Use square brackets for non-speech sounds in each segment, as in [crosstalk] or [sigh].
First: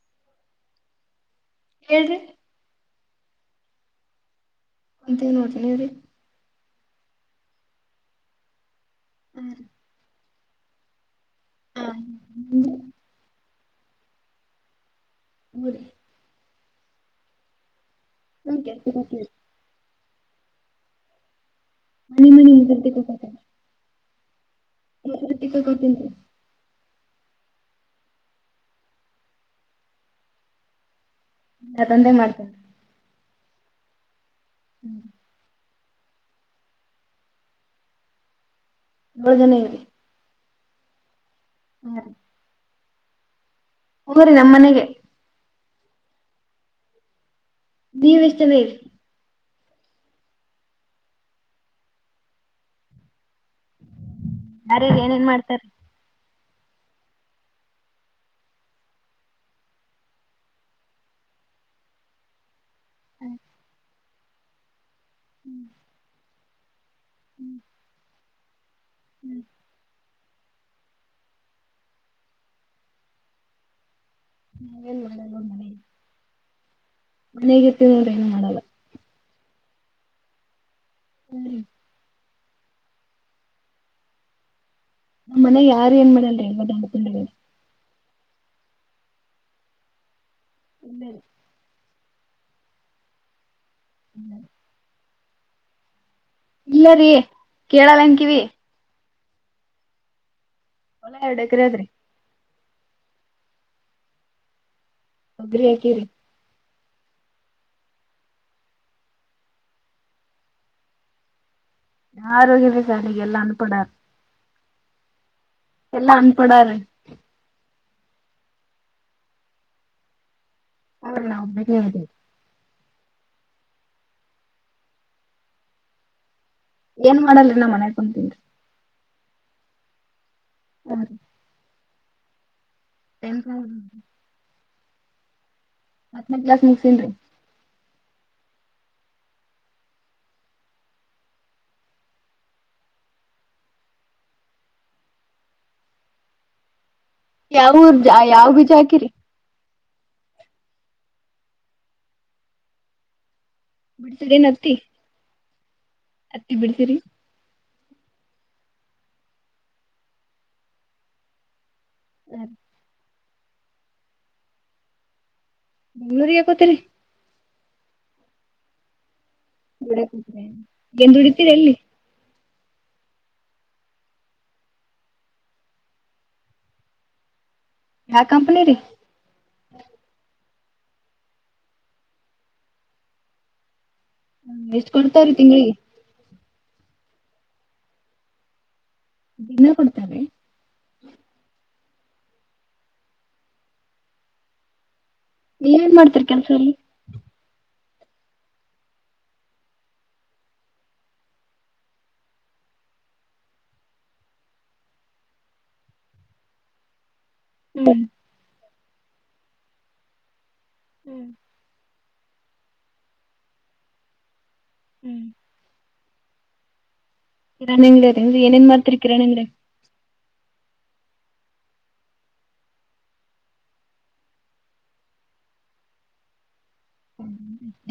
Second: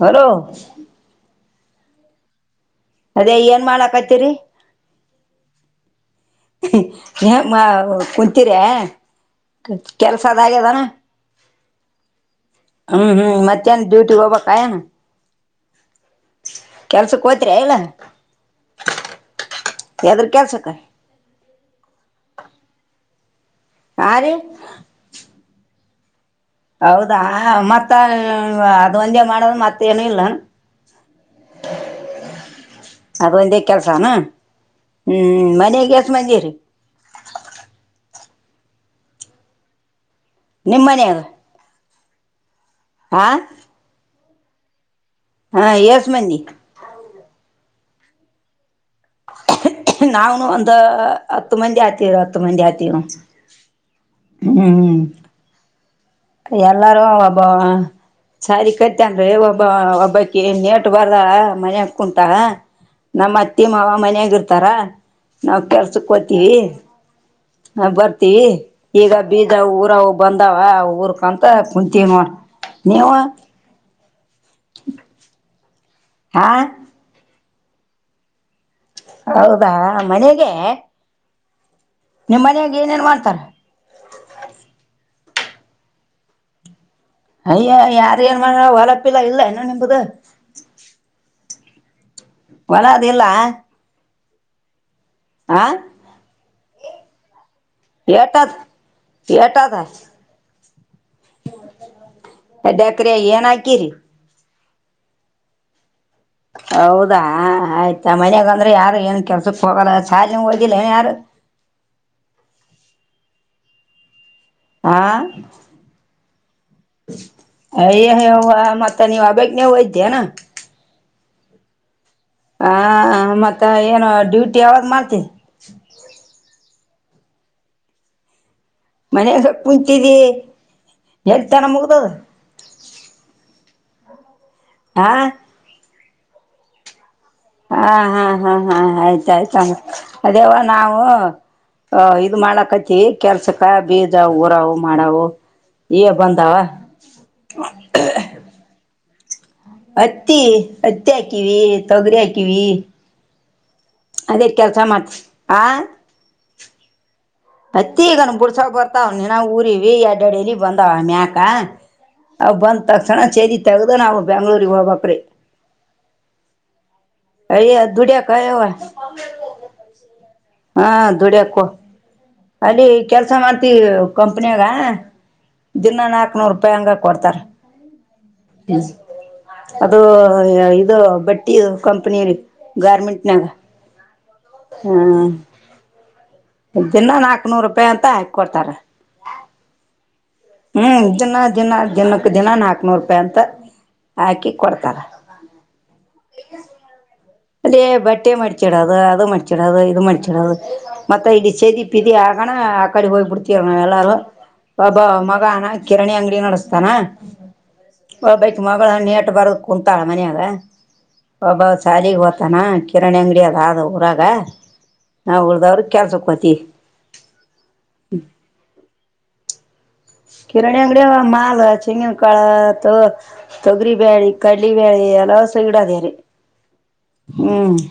Hello ಹೇಳಏ್ರಿ ಅದೇ ಏನ್ ಮಾಡಕತ್ತೀರಿ ಅಂತೇ ನೋಡನವ್ರೀ ಕುಂತೀರ ಕೆಲ್ಸ ಅದಾಗ್ಯದಾನ ಹಾ ಹ್ಮ್ ಹ್ಮ್ ಮತ್ತೇನ್ ಡ್ಯೂಟಿ ಹೋಗ್ಬಬೇಕಯ ಹ್ಮ ಕೆಲ್ಸಕ್ ಹೋಯತರ ಇಲ್ಲ ಕೆ ಯದ್ರ ಕೆಲ್ಸಕ್ಕ ಮ ಮಿ ನಿದತ ಕಪತ ಆ ರೀ ನಟಕ್ಕ ಕೊತೀನಿ ಹೌದಾ ಮತ್ತ ಅದ್ ಒಂದೇ ಮಾಡದು ಮತ್ತ ಏನು ಇಲ್ಲ ಇ ತಂದೆ ಮಾಡ್ತಾರೆ ಅದು ಒಂದೇ ಕೆಲ್ಸನಾ ಹ್ಮ್ ಮನೆಗೆ ಎಸ ಮಂದಿರಿ ನಳ ಜನ ಇರಿ ನಿಮ್ಮನ ಅದು ಹ್ಮ್ ಹಾ ಹೋ ರರಿ ನಮ್ಮ ಮನೆಗೆ ಹಾ ಯಶಮನ್ನಿ ದೀವಷ್ಟ ನೀರ್ ನಾವನು ಒಂದ ಹತ್ತು ಮಂದಿ ಆತವ ಹತ್ತು ಮಂದಿ ಆತವ ಯಾರ ಏನೇನ್ ಮಾಡ್ತಾರ ಎಲ್ಲಾರು ವಬ ಸಾರಿ ಕತೆ ಅನ್್ರೆ ಒಬ್ಬ ಒಬ್ಬಕನ್ ನೇಟ್ ಬಾರದ ಮನೆ ಹಾ ಕುಂಟ ನಮ್ಮ್ತ್ತಿ ಮಾ ಮನಯಗ ಇರ್ತಾರ ನಾವ್ ಕೆಲ್ಸಕ್ ಹೋತಿೀವಿ ಹ ಬರ್ತೀವಿ ಈಗ ಬೀಜ ಊರ ಬಂದಾವ ಊರ್ ಕಂತ ಕುಂತೀವಿ ನೋಡ ನೀವು ನಾವೇನ್ ಮಾಡ ನ ಮಳಿ ಆಾಂ ಮನೆಗಿರ್ತ್ತಿದ ನೋಡ್ರ ಏನು ಮಾಡಲ್ಲ ಹೌದಾ ಮನೆಗೆ ನಿಮ್ಮ್ ಮನಾಗ ಏನೇನ್ ಮಾಡ್ತಾರ ನಮ್ಮ್ನೆ ಯಾರ ಏನ್ ಮನ ಅಲ್ರಿ ಎ ಆಡ್ಕೊಂಡ ಅಯ್ಯ ಯಾರ ಏನ್ ಮಾಡ ಹೊಲಪಿಿಲ್ಲ ಇಲ್ಲ ಇನ್ನುೂ ನಿಂಬುದ ಇಲ್ಲ ವಳ ಅದ ಎಲ್ಲ ಹ್ಮ್ ಆಾ ಇಲ್ಲ ರೀ ಕೇಳಲ್ಲಂಕೀಿವಿ ಿಯಟದ ಹೊಲ ಎರಡ್ ಎಕರೆ ಅದ್ರಿ ಕ್ರ ಏನ್ ಹಾಕಿರಿ ಹೋಗ್ರಿ ಹಾಕಿರಿ ಹೌದಾ ಆಯ್ತಾ ಮನ್ಯಾಗಂದ್ರೆ ಯಾರು ಏನ್ ಕೆಲ್ಸಕ್ ಹೋಗಲ್ಲ ಶಾಲಿಂಗ ಹೋಗದಿಲ್ಲ ಏನ್ ಯಾರು ಹ ನಾ ಆರೋಗ್ಯತೆ ಸಾರಿಗೆ ಎಲ್ಲ ಅನುಪಣಾರೆ ಆಾ ಎಲ್ಲಾ ಅನ್ಪಡಾರೆ ಅಯ್ಯ ಮತ್ತೆ ನೀವು ಹಬಗ್ ನೀವು ಇದ್ದ್ಯಾನಾ ಅವಲ್ಲ ಒಮ್ಮ ಹೇಳ ಹ ಮತ್ತ ಏನು ಡ್ಯೂಟಿ ಯಾವಾಗ ಮಾಡ್ತಿ ಏನ್ ಮಾಡಲ್ರಿ ನಾ ಮನೆಯ ಕುತನ್ರಿ ಮನ ಸ್ ಕುಂತಿದಿ ಎಲ್ತನ ಮುಗ್ದದ ಟೆಂ ಹಾ ಮತ್ನೇ ಕ್ಲಾಸ್ ಮುಗಸನ್ಿ ಹಾ ಹಾ ಹಾ ಹಾ ಆಯ್ತಾಯ್ತ ಅದೇವಾ ನಾವು ಹ ಇದು ಮಾಡ್ಲಕತಿ ಕೆಲ್ಸಕ್ಕ ಬೀಜ ಊರವು ಮಾಡವು ಈ ಬಂದಾವಾ ಯಾವ ಯಾವ ಬೀಜಾಕಿರಿ ಹತ್ತಿ ಹತ್ತಿ ಹಾಕಿವ ತೊಗರಿ ಹಾಕಿವ ಬಿಡ್ಸಿರೇನ್ ಅದೇ ಹತ್ತಿ ಕೆಲಸ ಮಾಡ್ತವಿ ಆ ಹತ್ತಿ ಬಿಡ್ತೀರಿ ಪ್ರತಿಗನ ಬುಡ್ಸಕ ಬರ್ತಾವನ ಊರಿ ಅಡ್ಡ ಅಡಲಿ ಬಂದಾವ ಮ್ಯಾಕ ಅವ ಬಂದ್ ತಕ್ಸಣ ಚೇದ ತೆಗ್ದ ನಾವು ಬೆ್ಯಾಂಗ್ಳೂರ್ಗ್ ಹೋಗಬಕ್ರೀ ಬೆಂಗ್ಳೂರಿಗೆ ಯಾಕೋತಿೀರಿ ಅರಿ ಅಧೂರ್ಯಾ ಕಾಯವ ಡ್ರ ನ್ ಡಿತೀರ ದುಡಿಯಕು ಎಲ್ಲಿ ಅಲ್ಲಿ ಕೆಲ್ಸ ಮಾಡ್ತಿೀವಿ ಕಂಪ್ನಿಯಾಗ ದಿನ ನಾಕ್ನೂರು ರೂಪಾಯಿ ಹಂಗ ಕೊಡ್ತಾರ ಯಾವ ಕಂಪನಿ ರೀ ಅದು ಇದು ಬಟ್ಟಿ ಕಂಪನಿಲಿ ಗಾರ್ಮೆಂಟ್ನಾಗ ಹ್ಮ ಎಷ್ಟ್ ಕೊಡ್ತಾರೀ ತಿಂಗಳಿಗೆ ದಿನ ನಾಕ್ ನೂರು ರೂಪಾಯಿ ಅಂತ ಹಾಕ್ ಕೊೊಡ್ತಾರ ದಿನ ಕೊಡ್ತಾರೆ ಹ್ಮ್ ದಿನ ದಿನ ದಿನಕ್ಕ ದಿನ ನಾಕ್ನೂರು ರೂಪಾಯಿ ಅಂತ ಹಾಕಿ ಕೊಡ್ತಾರ ನೀ ಏನ್ ಮಾಡ್ತರಿ ಕೆಲ್ಸರಿೀ ಅಲ್ಲಿ ಬಟ್ಟೆ ಮಡಚಿಡದು ಅದು ಮಡ್ಚಿಡೋದು ಇದು ಮಡಚಿಡದು ಮತ್ತೆ ಇಲ್ಲಿ ಸದಿ ಪದಿ ಆಗೋಣ ಅಕ್ಕಡಿ ಹೋಗ್ ಬಿಡ್ತೀರ್ ಎಲ್ಲಾರು ಬಾಬಾ ಮಗಾನ ಕಿರಣಿ ಅಂಗಡಿ ನಡೆಸ್ತಾನ ಹ್ಮ್ ಮ ನೇಟ್ ಬರ ಕುೂಂತಾಳ ಮನಯಾಗ ಒಬ್ಬ ಶಾಲಗ್ ಹೊ ತಾನ ಕಿರಣಿ ಅಂಗಡಿ ಅದ ಆದ ಊರಾಗ ಹ್ಮ್ ನಾವು ಉಳ್ದವ್ರ ಕೆಲ್ಸಕ್ ಹೋತಿವಿ ಕಿರಣಾಣಿಂಗಳೇ ಏನೇನ್ ಮಾಡ್ತೀರಿ ಕಿರಣಾಣಿಂಗ ಕಿರಾಣಿ ಅಂಗಡಿಯ ಮಾಲ್ ಚೆಂಗಿನ ಕಾಳ ತ ತೊಗರಿ ಬ್ಯಾೇಳಿ ಕಡಲಿ ಬ್ಯಾೇಳೆ ಹಲಸ ಇಡದಾರೆ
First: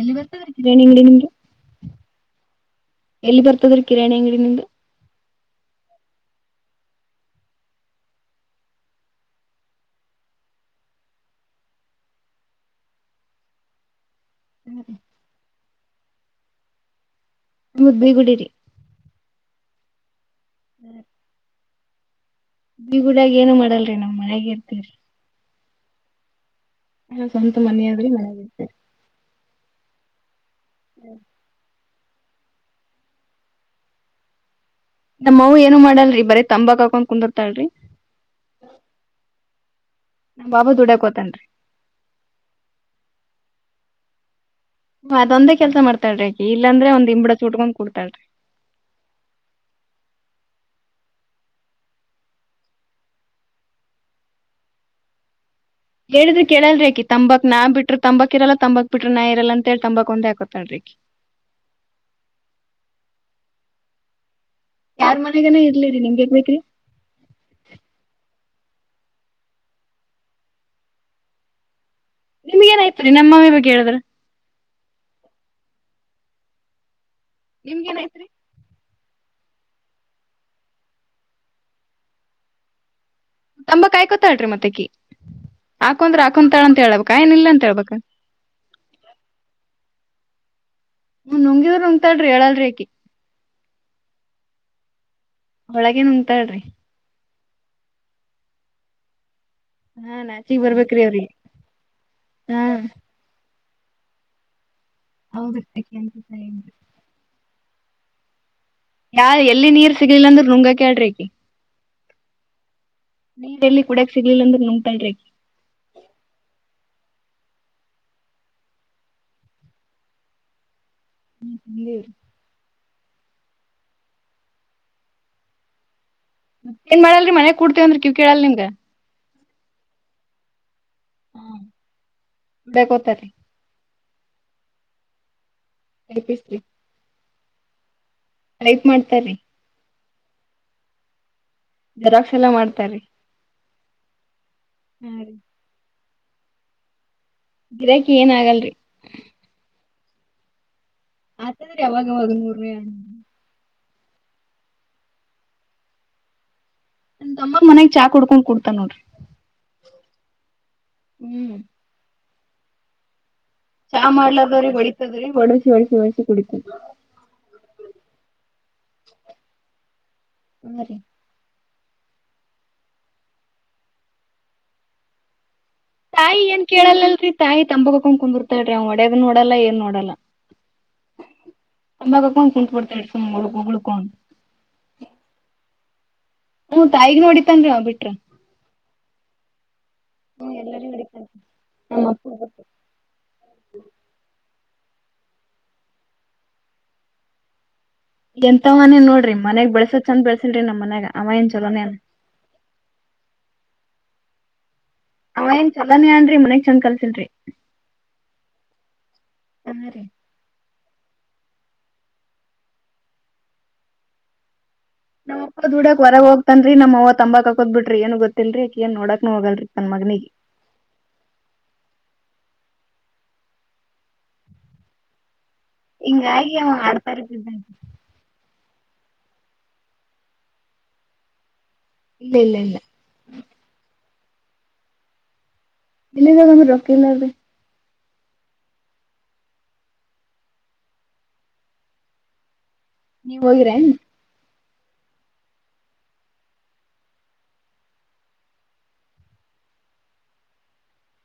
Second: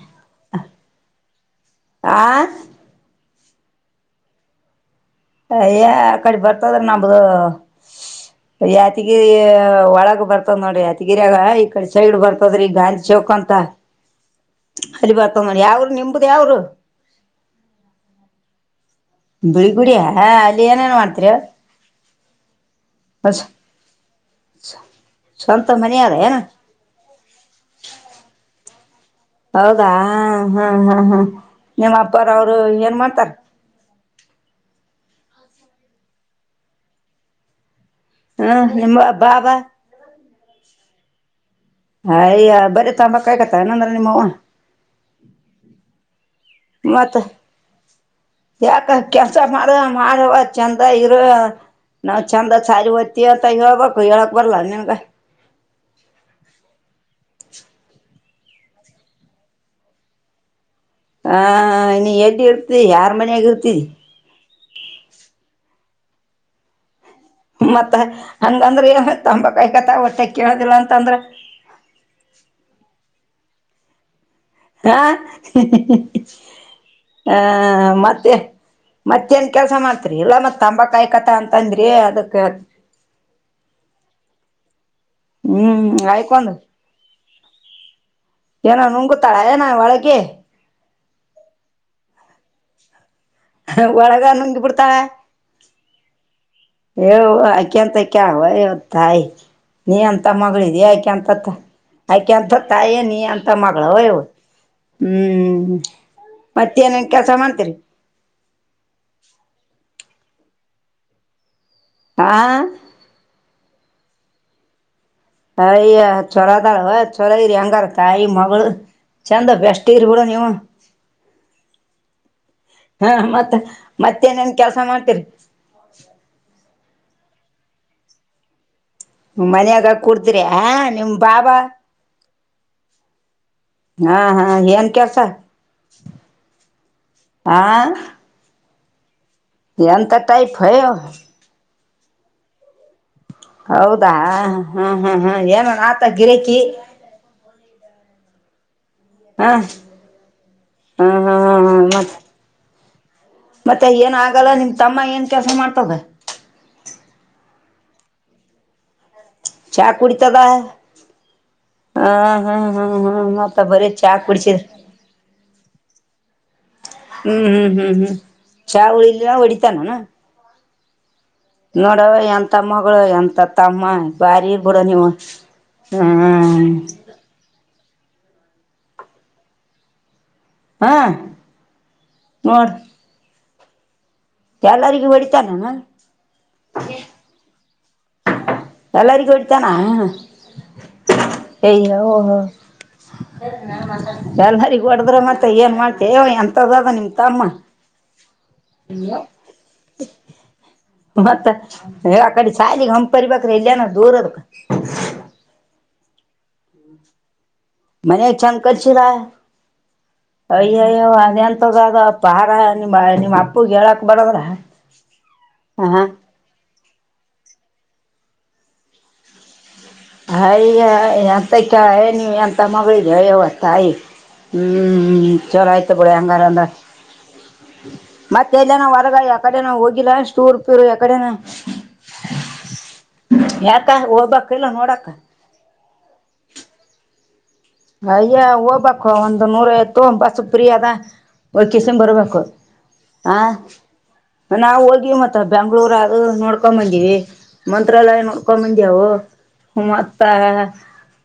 ಎಲ್ಲಿ ಬರ್ತೀರಾ ನಿಂಗಗೆ ನಿಂಗೆ ಆ ಎಲ್ಲಿ ಬರ್ತದ್ರೀ ಕಿರಾಣಿ ಅಂಗಡಿನಿಂದ ಅಯ್ಯ ಕಡಿ ಬರ್ತದ್ರ ನಂಬದು ಯಾತಿಗಿರಿ ಒಳಗ್ ಬರ್ತದ್ ನೋಡಿ ಯಾತಿಗಿರಿಯಗ ಈ ಕಡೆ ಸೈಡ್ ಬರ್ತದ್ರ ಈ ಗಾಂಧಿ ಕಂತ ಅರಿ ಬರ್ತ ನೋಿ ಯಾವರು ನಿಮ್ದ ಯಾವರು ಮುದೇಗುಡಿರಿ ಬಿಳಿ ಗುಡಿಯ ಹ ಅಲ್ಲಿ ಏನೇನ್ ಮಾಡ್ತಿರ ಈಗೂಡಾಗ ಏನು ಮಾಡಲ್ರಿ ನಮ್ ಮನೆಗ ಇರ್ತಿರಿ ಸ್ವಂತ ಮನಾರ ಹ ಸ್ವಂತ ಮನಾದ್ರಿ ಮನಾಗ ಹ್ಮ ಹ್ಮ್ ಹ್ಮ್ ಹ್ಮ್ ನಿಮ್ಮ್ ಅಪ್ಪಾರವರು ಏನ್ ಮಾಡ್ತಾರ ನಮ್ಮ್ ಅವು ಏನು ಮಾಡಲ್ರಿ ಬರೀ ತಂಬಾ ಹಾಕೊಂಡ್ ಕುಂದಿರ್ತಾಲ್ರರಿ ಹ್ಮ ನಿಮ ಬಾಬಾ ನಮ್ ಬಾಬಾ ದುಡಕೋತೇನ್ರಿ ಹಯ ಬರಿೀ ತಂಬ ಕಾಯಕತ್ತ ಇಏನಂದ್ರ ನಿಮ್ಮ ಹ್ಮ ಅದೊಂದೇ ಕೆಲ್ಸ ಮಾಡ್ತಾಳ್ರಿ ಆಕಿ ಇಲ್ಲಾಂದ್ರೆ ಒಂದ್ ಮತ್ತ ಇಂಬಡ ಚುಟ್ಕೊಂಡ್ ಕೂಡ್ತಾಳ್ರಿ. ಯಾಕ ಕೆಲ್ಸ ಮಾಡುವ ಮಾಡುವ ಚಂದ ಅ ಇರುವ ನಾವ್ ಚಂದ ಸಾರಿ ್ತಿೀ ಅಂತ ಹೇಳ್ಬೇಕು ಹೇಳಕ್ ಬರ್ಲ್ಲಾ ನಿನ್ಗ ಹೇಳಿದ್ರ ಕೇಳಲ್ರಿೀಿ ತಂಬಾಕ್ ನಾ ಬಿಟ್ಟರು ತಂಬಾಕ್ ಇರಲ್ಲಾ ತಂಬಾಕ್ ಬಿಟರು ನಾ ಇರಲ್ಲ ಅಂತ ಹೇಳಿ ತಂಬಾಕ್ ಒಂದೇಾಕೋತಾಳರಿೀಿ ಹಾ ನೀ ಎಡ್ ಇರ್ತ ಯಾರ್ ಮನಯಾಗ ಇರ್ತರಿ ಯಾರ್ ಮನಗನ ಇರ್ಲಿರಿ ನಿಮ್ಗೆೇಬೇಕ್ರಿ ಮತ್ತ ಹಂಗಂದ್ರೆ ತಂಬಕಾಯಿ ಕತ ಹೊಟ್ಟೆ ಕೇಳದಿಲ್ಲ ಅಂತಂದ್ರ ನಿಮ್ಗ ಏನಾಯಯ್ತರಿ ನಮ್ಮಮ್ಮಿ ಬಗ್ಗೆ ಹೇಳಿದ್ರ ಹಾ ಹ ನಿಮ್ಗ್ ಏನ್ ಆಯ್ತ್ರಿ. ಮತ್ತೆ ಮತ್ತೇಏನ್ ಕೆಲ್ಸ ಮಾಡ್ತ್ರಿ ಇಲ್ಲ ಮತ್ ತಂಬಾಕಯ್ಕತ ಅಂತಂದ್ರಿ ಅದಕ್ಕೆ ತಂಬ ಕಾಯಿ ಕೊತಾಳ್ರಿ ಮತ್ತಕ ಹ್ಮ್ ಹಾಕಂದ್ರ ಆಯ್ಕೊಂಡ್ ಹಾಕೊಂತಾಳ ಅಂತ ಹೇಳಳ್ಬೇಕ ಏನ ಇಿಲ್ಲ ಅಂತ ಹೇಳ್ಬಬೇಕ ಏನೋ ನನ್ ಗೂತಾಳಏನ ಒಳಗೆ ಹ್ಮ ನುಂಗಿದ್ರ ನಂಗತಲ್ರಿ ಹೇಳಲ್ರಿ ಕಿ ಒಳಗ ನುಂಗಿ ಬಿಡ್ತ ಒಳಗ ನಂಂತಾಳ್ರಿ ಹವ ಆ ಕಂತ ಕ ಹತಾಯ ನೀ ಹಾ ಎಂತ ನಾಚಿಕ್ ಮಗಳಿದಿ ಬರ್ಬೇಕ್ರಿ ಅವ್ರಿಗೆ. ಆಯ್ಕಂತ ಆಯ್ಕಂತ ತಾಯೇ ನೀ ಅಂತ ಮಳ ಯ್ ಹೌದು ಹ್ಮ್ ಅಕಿ ಅನ್ಸುತ್ತೆ ಇಲ್ರಿ ಮತ್ತ ನೇನ್ ಕೆಲಸ ಮಾಡ್ತರಿ [inaudible] ಯಾ ಎಲ್ಲಿ ನೀರ್ ಸಿಗ್ಲಿಲ್ಲಾಂದ್ರ ನುಂಗಕ್ಯಾಡ್ರಿಕಿ ಆ ಕುಡಕ್ ಸಿಗ್ಲಿಲ್ಲ ಅ್ರ ನೋತಲ್ರರಿ ಅಯ್ಯ ಚೊರದಾರುವ ಚೊರಾಗಿೀರಿ ಹೆಂಗಾರ ತಾಯಿ ಮಗಳು ಚಂದ ಬೆ್ಯಸ್ಟ್ ಇರಿೂಡ ನೀವು ಹ್ಮಂದರು ಹಾ ಮತ್ತ ಮತ್ತೇನೇನ್ ಕೆಲ್ಸ ಮಾಡ್ತರಿ ಏನ್ ಮಾಡಲ್ರಿ ಮನೆಗ್ ಕುೂಡ್ತೇವಂದ್ರಿ ಕಿವ್ ಕೇಳಲ್ ನಿಮಗ ಮನ್ಯಾಗ ಕುಡ್ತ್ರಿ ಹ ನಿಮ ಬಾಬಾ ಬೇಕೊತ್ತರಿ ಹಾ ಹಾ ಏನ್ ಕೆಲ್ಸ ಎಪ ಸ್ೀ ಆಾ ಟೈಪ್ ಮಾಡ್ತಾರೆ ರೀ ಎಂತ ಟೈಪ್ ಹೋ ಜರಾಕ್ಸ್ ಎಲ್ಲ ಮಾಡ್ತಾರೆ ಹೌದಾ ಹಾ ಹಾ ಹಾ ಏನ ಆತ ಗಿರಕಿ ಗಿರಾಕಿ ಏನ್ ಆಗಲ್ರಿ ಹಾ ಹಾ ಹಾ ಹಾ ಹಾ ಆತದ್ರೀ ಮತ್ ಯಾವಾಗಾವಾಗ ಮೂರ ಮತ್ತೆ ಏನ ಆಗಲ್ಲ ನಿಮ್ಮ ತಮ್ಮ ಏನ್ ಕೆಲಸ ಮಾಡ್ತದೆ ತಂಬಾ ಮನಾಗ್ ಚಾ ಕುಡ್ಕೊಂಡ್ ಕುಡ್ತಾ ನೋಡ್ರಿ ಚ ಕುಡಿತದ ಹ್ಮ್ ಹ್ಮ್ ಹ್ಮ್ ಹ್ಮ್ ಬರ ಚಾ ಕುಡಚ ಮಾಡ್ಲಾರ್ದವ್ರಿಗ್ ಹೊಡಿತದ್ರಿ ಹೊಡಸಿ ಹೊಡಸಿ ಹೊಡಸಿ ಕುಡಿತದ ಹ್ಮ್ ಹ್ಮ್ ಹ್ಮ್ ಹ್ಮ್ ಚಾವಳ ಇಲ್ಲಲ್ಲ ಹೊಡಿತಾನುಣ ಹ್ಮರಿೀ ನೋಡವ ಎಂತ ಮಗಳು ಎಂತ ತಮ್ಮ ಬಾರಿ ಬಿಡ ನೀವು ತಾಯಿ ಏನ್ ಹ್ಮ್ ಕೇಳಲ್ಲಲ್ರರಿ ತಾಯಿ ತಂಬಕೊಂಡ್ಕೊಂಡ್ಿರ್ತಾಳ್ರಿ ಅವ್ ಒಡ್ಯದ್ ನೋಡಲ್ಲ ಏನ್ ನೋಡಲ್ಲ ಹಾ ತಂಬಕಕ್ಕ ಕುಟು ಬಿಡ್ತಾ ಇಡ್ತ ಉಗುಳು ಉಕ ಎಲ್ಲರಿಗೆ ಹೊಡಿತಾನ ನ ಹ ತಾಯಿಗ್ ನೋಡಿತನ್ೀ ನ ಬಿಟ್ಟ ಎಲ್ಲರಿಗೂ ಹೊಡಿತಾನೆ ಹ್ಮ್ ಎಲ್ಲರಿಗೂ ಹೊಡಿತಾನ ಎ ಓ ನಮ್ಮಪ್ಪ ಹ ಒಬ್ಬಾಕೆ. ಶಾರಿ [unintelligible] ಹೊಡದ್ರ ಮತ್ತೆ ಏನ್ ಮಾಡ್ತೆವ ಎಂತದದ ನಿಮ ತಮ್ಮ ಎಂತ ಮನಿ ನೋಡ್ರಿ ಮನ್ಯಾಗ ಬೆಳಸೋತ್ ಚಂದ ಬೆಳಸಿಲ್ರಿ ನಮ್ಮ್ ಮನ್ಯಾಗ ಅವ ನ್ ಚಲೋನೇನ್ ಹಂಪರಿ ಬ್ರೆ ಇಲ್ಲಯಾನ ದೂರ ಅದ ಹಾ ಏನ್ ಚಲನಿ ಅನ್ರರಿ ಮನ್ಗ್ ಚಂದ್ ಕಲ್ಸಿನ್ರರಿ ಮನೆ ಚಂದ್ ಕಟ್ಸಾನಾ ರೀ. ಮನೆಂತದ ಅ ಪಹಾರ ನಿಮ್ಮ ನಿಮ್ಮ್ ಅಪ್ಪ ಹೇಳಕ್ ಬರದ್ರ ನಮ್ಮ್ಪ್ಪ ದುಡಾಕ್ ಹ ಹೊರಗ್ೋಗತನ್ರಿ ನಮ್ಮ್ವ ತಂಬಾಕದ್ ಬಿ್ರಿ ಏನು ಗೊತ್ತಲ್ರಿ ಏನ್ ನೋಡಕ್ ಹೋಗಲ್ರಿ ತನ್ ಮಗನಿಗೆ. ಹಯ ಎಂತ ಕ ನೀ ಎ ತಮಗ್ರ ಜಯವ ತಾಯ ಹ ಚಲೋ ಆಯ್ತು ಬಿಳ ಹಂಗಾರ ಹಿಂಗಾಗಿ ಅಂದ್ರ ಅವ ಆಡ್ತಾರ ಇದ್ದಿದ್ದಂತ. ಮತ್ತುೆ ತಲ್ಲ ನಾವು ಹೊರಗ ಯಕಡೆ ನಾವು ಹೋಗಿಲ್ಲ ಸ್ಟೂರ್ ಪೂರ್ ಎಕಡೆ ಇಲ್ಲ ಇಲ್ಲ ಇಲ್ಲ ಯಾಕ ಹೋಗ್ಬೇಕ ಇಲ್ಲ ನೋಡಕ ಇೇ ಜಾಗರು ರೋಕಿಲ್ಲದ ಅಯ್ಯ ಹ ಓಬಕ್ ಒಂದ್ ನೂರ ಯ್ತು ಬಸು ಪಿಯ ಅದ ಒಕಸನ್ ಬರಬೇಕ ನೀವ್ ಹೋಗಿರೆ ನಾವವು ಹೋಗಿವ ಮತ್ತ ಬೆಂಗ್ಳೂರ್ ಅದು ನೋಡ್ಕೊ ಬಂದಿವವಿ ಮಂತ್ರಾಲಯ ನೋಡ್ಕೋ ಬಂದ್ಯಾ ಹ ಮಾತ್ತಾ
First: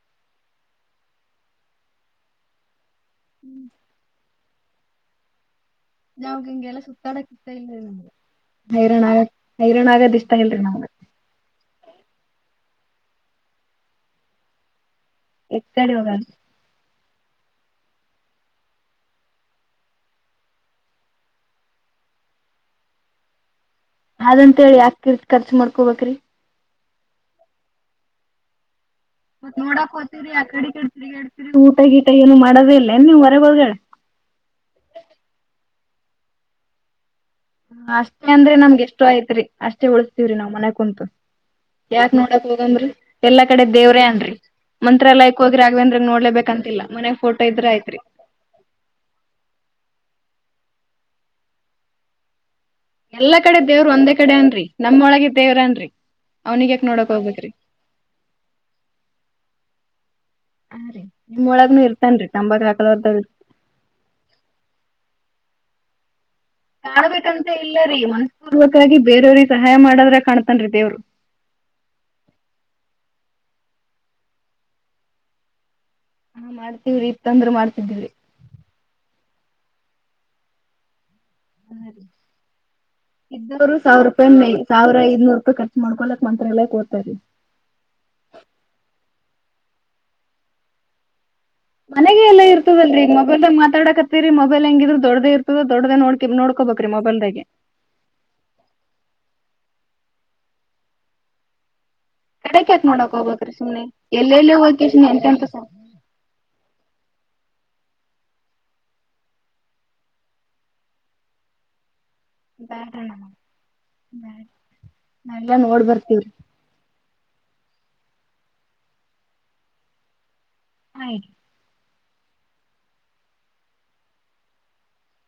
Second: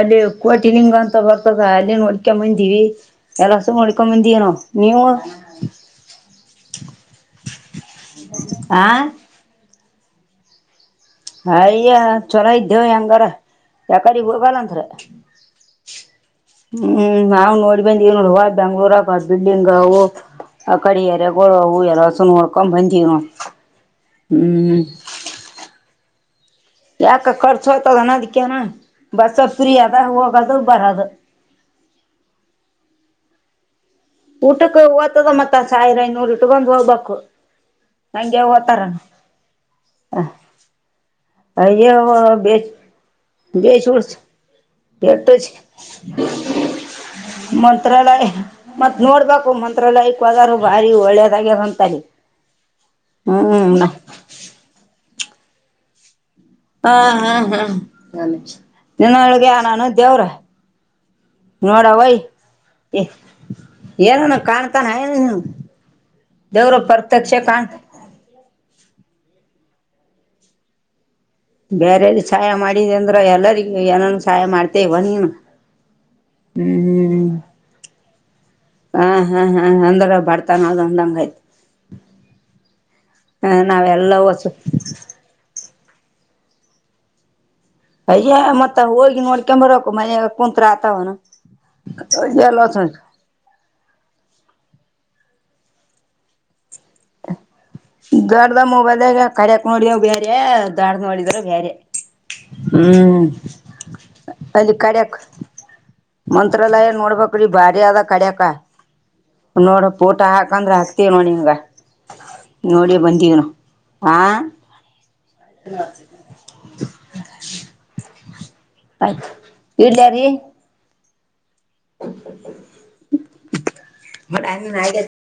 ಅಲ್ಲಿ ಕೋಟಿಲಿಂಗಂತ ಸ ಬರ್ತದ ಅಲ್ಲಿ ನೋಡ್ಕೊಂಬಂದಿವವಿ ಎಲ್ಲಸ ನೋಡ್ಕೊಂಬಂದಿನೋ ನೀವು ನಾವಾಗ ಹಿಂಗೆಲ್ಲ ಸುತ್ತಾಡಕತ್ತ ಇಲ್ ಆ ಹೈರಾನಾ ಆದ ಇಷ್ಟಾ ಇಲ್ರಿ ನಮ್ಗೆ ಅಯ್ಯ ಚೊಲೋ ಇದ್ದೇವು ಹೆಂಗಾರ ಯಾಕಾರಿಿಗೆ ಹೋಗಲ್ಲಂದ್ರ ಎಕಡೆ ಹೋಗ ಹ್ಮ್ ನಾವವು ನೋಡಿ ಬಂದ ನೋಡ ಹೊ ಬೆಂಗ್ಳೂರಕ ಬಿಲ್ಡಿಂಗ್ ಅವವು ಆ ಕಡಿಯಾರೆ ಗೋ ಹೂ ಎಲ್ಲ ಸುನ್ ನೋಡ್ಕೊಂಡ್ ಬಂದೀ್ನು ಅದಂತ ಹೇಳಿ ಯಾಕಿರ್ತಿ ಖರ್ಚು ಮಾಡ್ಕೋಬೇಕ್ರಿ ಯಕ ಕರ್ಚ ಹತನ ದಿ ಕನಾ ಮತ್ತತ್ ನೋಡಾಕ್ ಹತತಿರಿ ಆ ಕಡೆಡರಿಡತರಿ ಊಟ ಗೀಟ ಏನು ಮಾಡೋದೇ ಇಲ್ಲೇ ನೀವ್ ಹೊರ ಬಳ ಊಟಕ್ಕೆ ಓ್ತದ ಮತ್ತ ಸಾವಿರ ಐನೂರು ಇಟ್ಟಕೊಂದ್ ಹೋಗ್ಬೇಕು ಅಷ್ಟೇ ಹಂಗೆ ಅಂದ್ರೆ ನಮ್ಗೆ ಓದ್ತಾರನ ಎಷ್ಟೋ ಆಯ್ತ್ರಿ ಅಷ್ಟೇ ಉಳಿಸತೀವ್ರಿ ನಾವ್ ಮನೆಕ್ ಕುಂಂತು ಅಯ್ಯವ್ವ ಯಾಕ್ ನೋಡಕ್ ಬೇಸ್ ಹೋಗಂದ್ರಿ ಎಲ್ಲಾ ಕಡೆ ದೇವ್ರೇ ಅನ್ರಿ ಮಂತ್ರಾಲಯಕ್ ಕೆಟ್ಟಜ ಹೋಗಿ ರಾಘವೇಂದ್ರಗ್ ನೋಡ್ಲೇಬೇಕಂತಿಲ್ಲ ಮನ್ಯಾಗ ಫೋಟೋ ಇದ್ರ ಆಯ್ತ್ರಿ ಮಂತ್ರಾಲಯ ಮತ್ತ್ ನೋಡ್ಬೇಕು ಮಂತ್ರಾಲಯಕ್ಗ ಬಾರಿ ಒಳ್ಳೇದಾಗೆ ಹೊಂತಾರೆ ಎಲ್ಲಾ ಕಡೆ ದೇವರು ಒಂದೇ ಕಡೆ ಅನ್ರರಿ ನಮ್ಮ ಒಳಗ ದೇವ್ರ ಅನ್ರರಿ ಹಾ ಹಾ ಹಾ ನಿಿನಳಗೆ ಆನಾನ ದವ್ರ ಹಾ ರೀ ನಿಮ್ಮೊಳಗ್ನು ನೋಡಯ ಇರ್ತಾನ್ರಿ ತಂಬಾಕ್ ಹಾಕಲೋರ್ದ ಏನನು ಕಾಣ್ತಾನ ಏನು ದೇವ್ರ ಪ್ರತ್ಯಕ್ಷ ಕಾಣ್ಬೇಕಂತ ಕಾಣ್ ಇಲ್ಲ ರೀ ಮನಸ್ಪೂರ್ವಕರಾಗಿ ಬೇರೆಯವ್ರಿಗೆ ಸಹಾಯ ಮಾಡದ್ರ ಕಾಣ್ತನ್ ರೀತಿ ಅವ್ರು ಬೇರೆ ಸಹಾಯ ಮಾಡಿದ ಅಂದ್ರ ಎಲ್ಲರಿಗ ಏನನ್ ಸಹಾಯ ಮಾಡ್ತೇ ಇವ ನೀನು ಹಾ ಮಾಡ್ತವ್ರಿ ಇ ಹ್ಮ್ ತಂದ್ರ ಮಾಡ್ತಿದ್ದೀವ್ರಿ ಹಾ ಹಾ ಹಾ ಅಂದಾಗ ಬರ್ತಾನ ಅ ಅಂದಂಗ ಆಯತು ಹಾ ರೀ ಹ ಇದವರು ಸಾವಿರ ನಾವೆಲ್ಲ ಹೊಸು ರೂಪಾಯಿ ಸಾವಿರ ಐದನೂರು ರೂಪಾಯಿ ಕಟ್ಟ ಮಾಡ್ಕೊಲಕ್ ಮಂತ್ರ ಎಲ್ಲ ಹತರಿ ಅಯ್ಯ ಮತ್ತತ್ ಹೋಗಿ ನೋಡ್ಕೊ ಬರ್ಬೇಕಕು ಮನಯ ಕುಂತ್ ಆತವನು ಮನೆಗೆ ಎಲ್ಲ ಇರ್ತದಲ್ರಿ ಮೊಬಲ್ಾಗ ಮಾತಾಡಕತ್ತೀರಿ ಮೊಬೈಲ್ ಹೆಂಗಿದ್ರ್ ದೊಡ್ಡದ ಇರ್ತದ ದೊಡ್ಡ್ದ ನೋ ನೋಡ್ ನೋಡ್ಕೋಬೇಕ್ರಿ ಮೊಬೈಲ್ದಾಗೆ ಗಾಡ್ದ ಮೊಬೈಲ್ಾಗ ಕರಕ್ ನೋಡಿದವ ಬೇರೆ ದಾಡ್ ನೋಡಿದಾರ ಬ್ಯರೆ ಕಡೆ ಕ್ಯಾಕ್ ನೋಡಕ್ೋಗಬೇಕ್ರೀ ಸುಮ್ನೆ ಎಲ್ಲೆಲ್ಲಿ ಹೋಗ್ಕ ಸನಿ ಎಂತಂತಸ ಮಂತ್ರಾಲಯಏನ್ ನೋಡ್ಬೇಕ್ರಿ ಬಾರಿ ಆದದ ಕಡ್ಯಕ ನೋಡ ೋಟ ಹಾಕಂದ್ರೆ ಹಕ್ತವ ನೋಡಿ ಹಂಗ ನೋಡಿ ಬಂದಿವ್ನು ನ ನ ಎಲ್ಲ ನೋಡ್ ಬರ್ತವ್ರಿ [inaudible] ಆಯ್ತ ಇ್ದ್ಯಾರಿೀ ಆಯ್ತು ಮ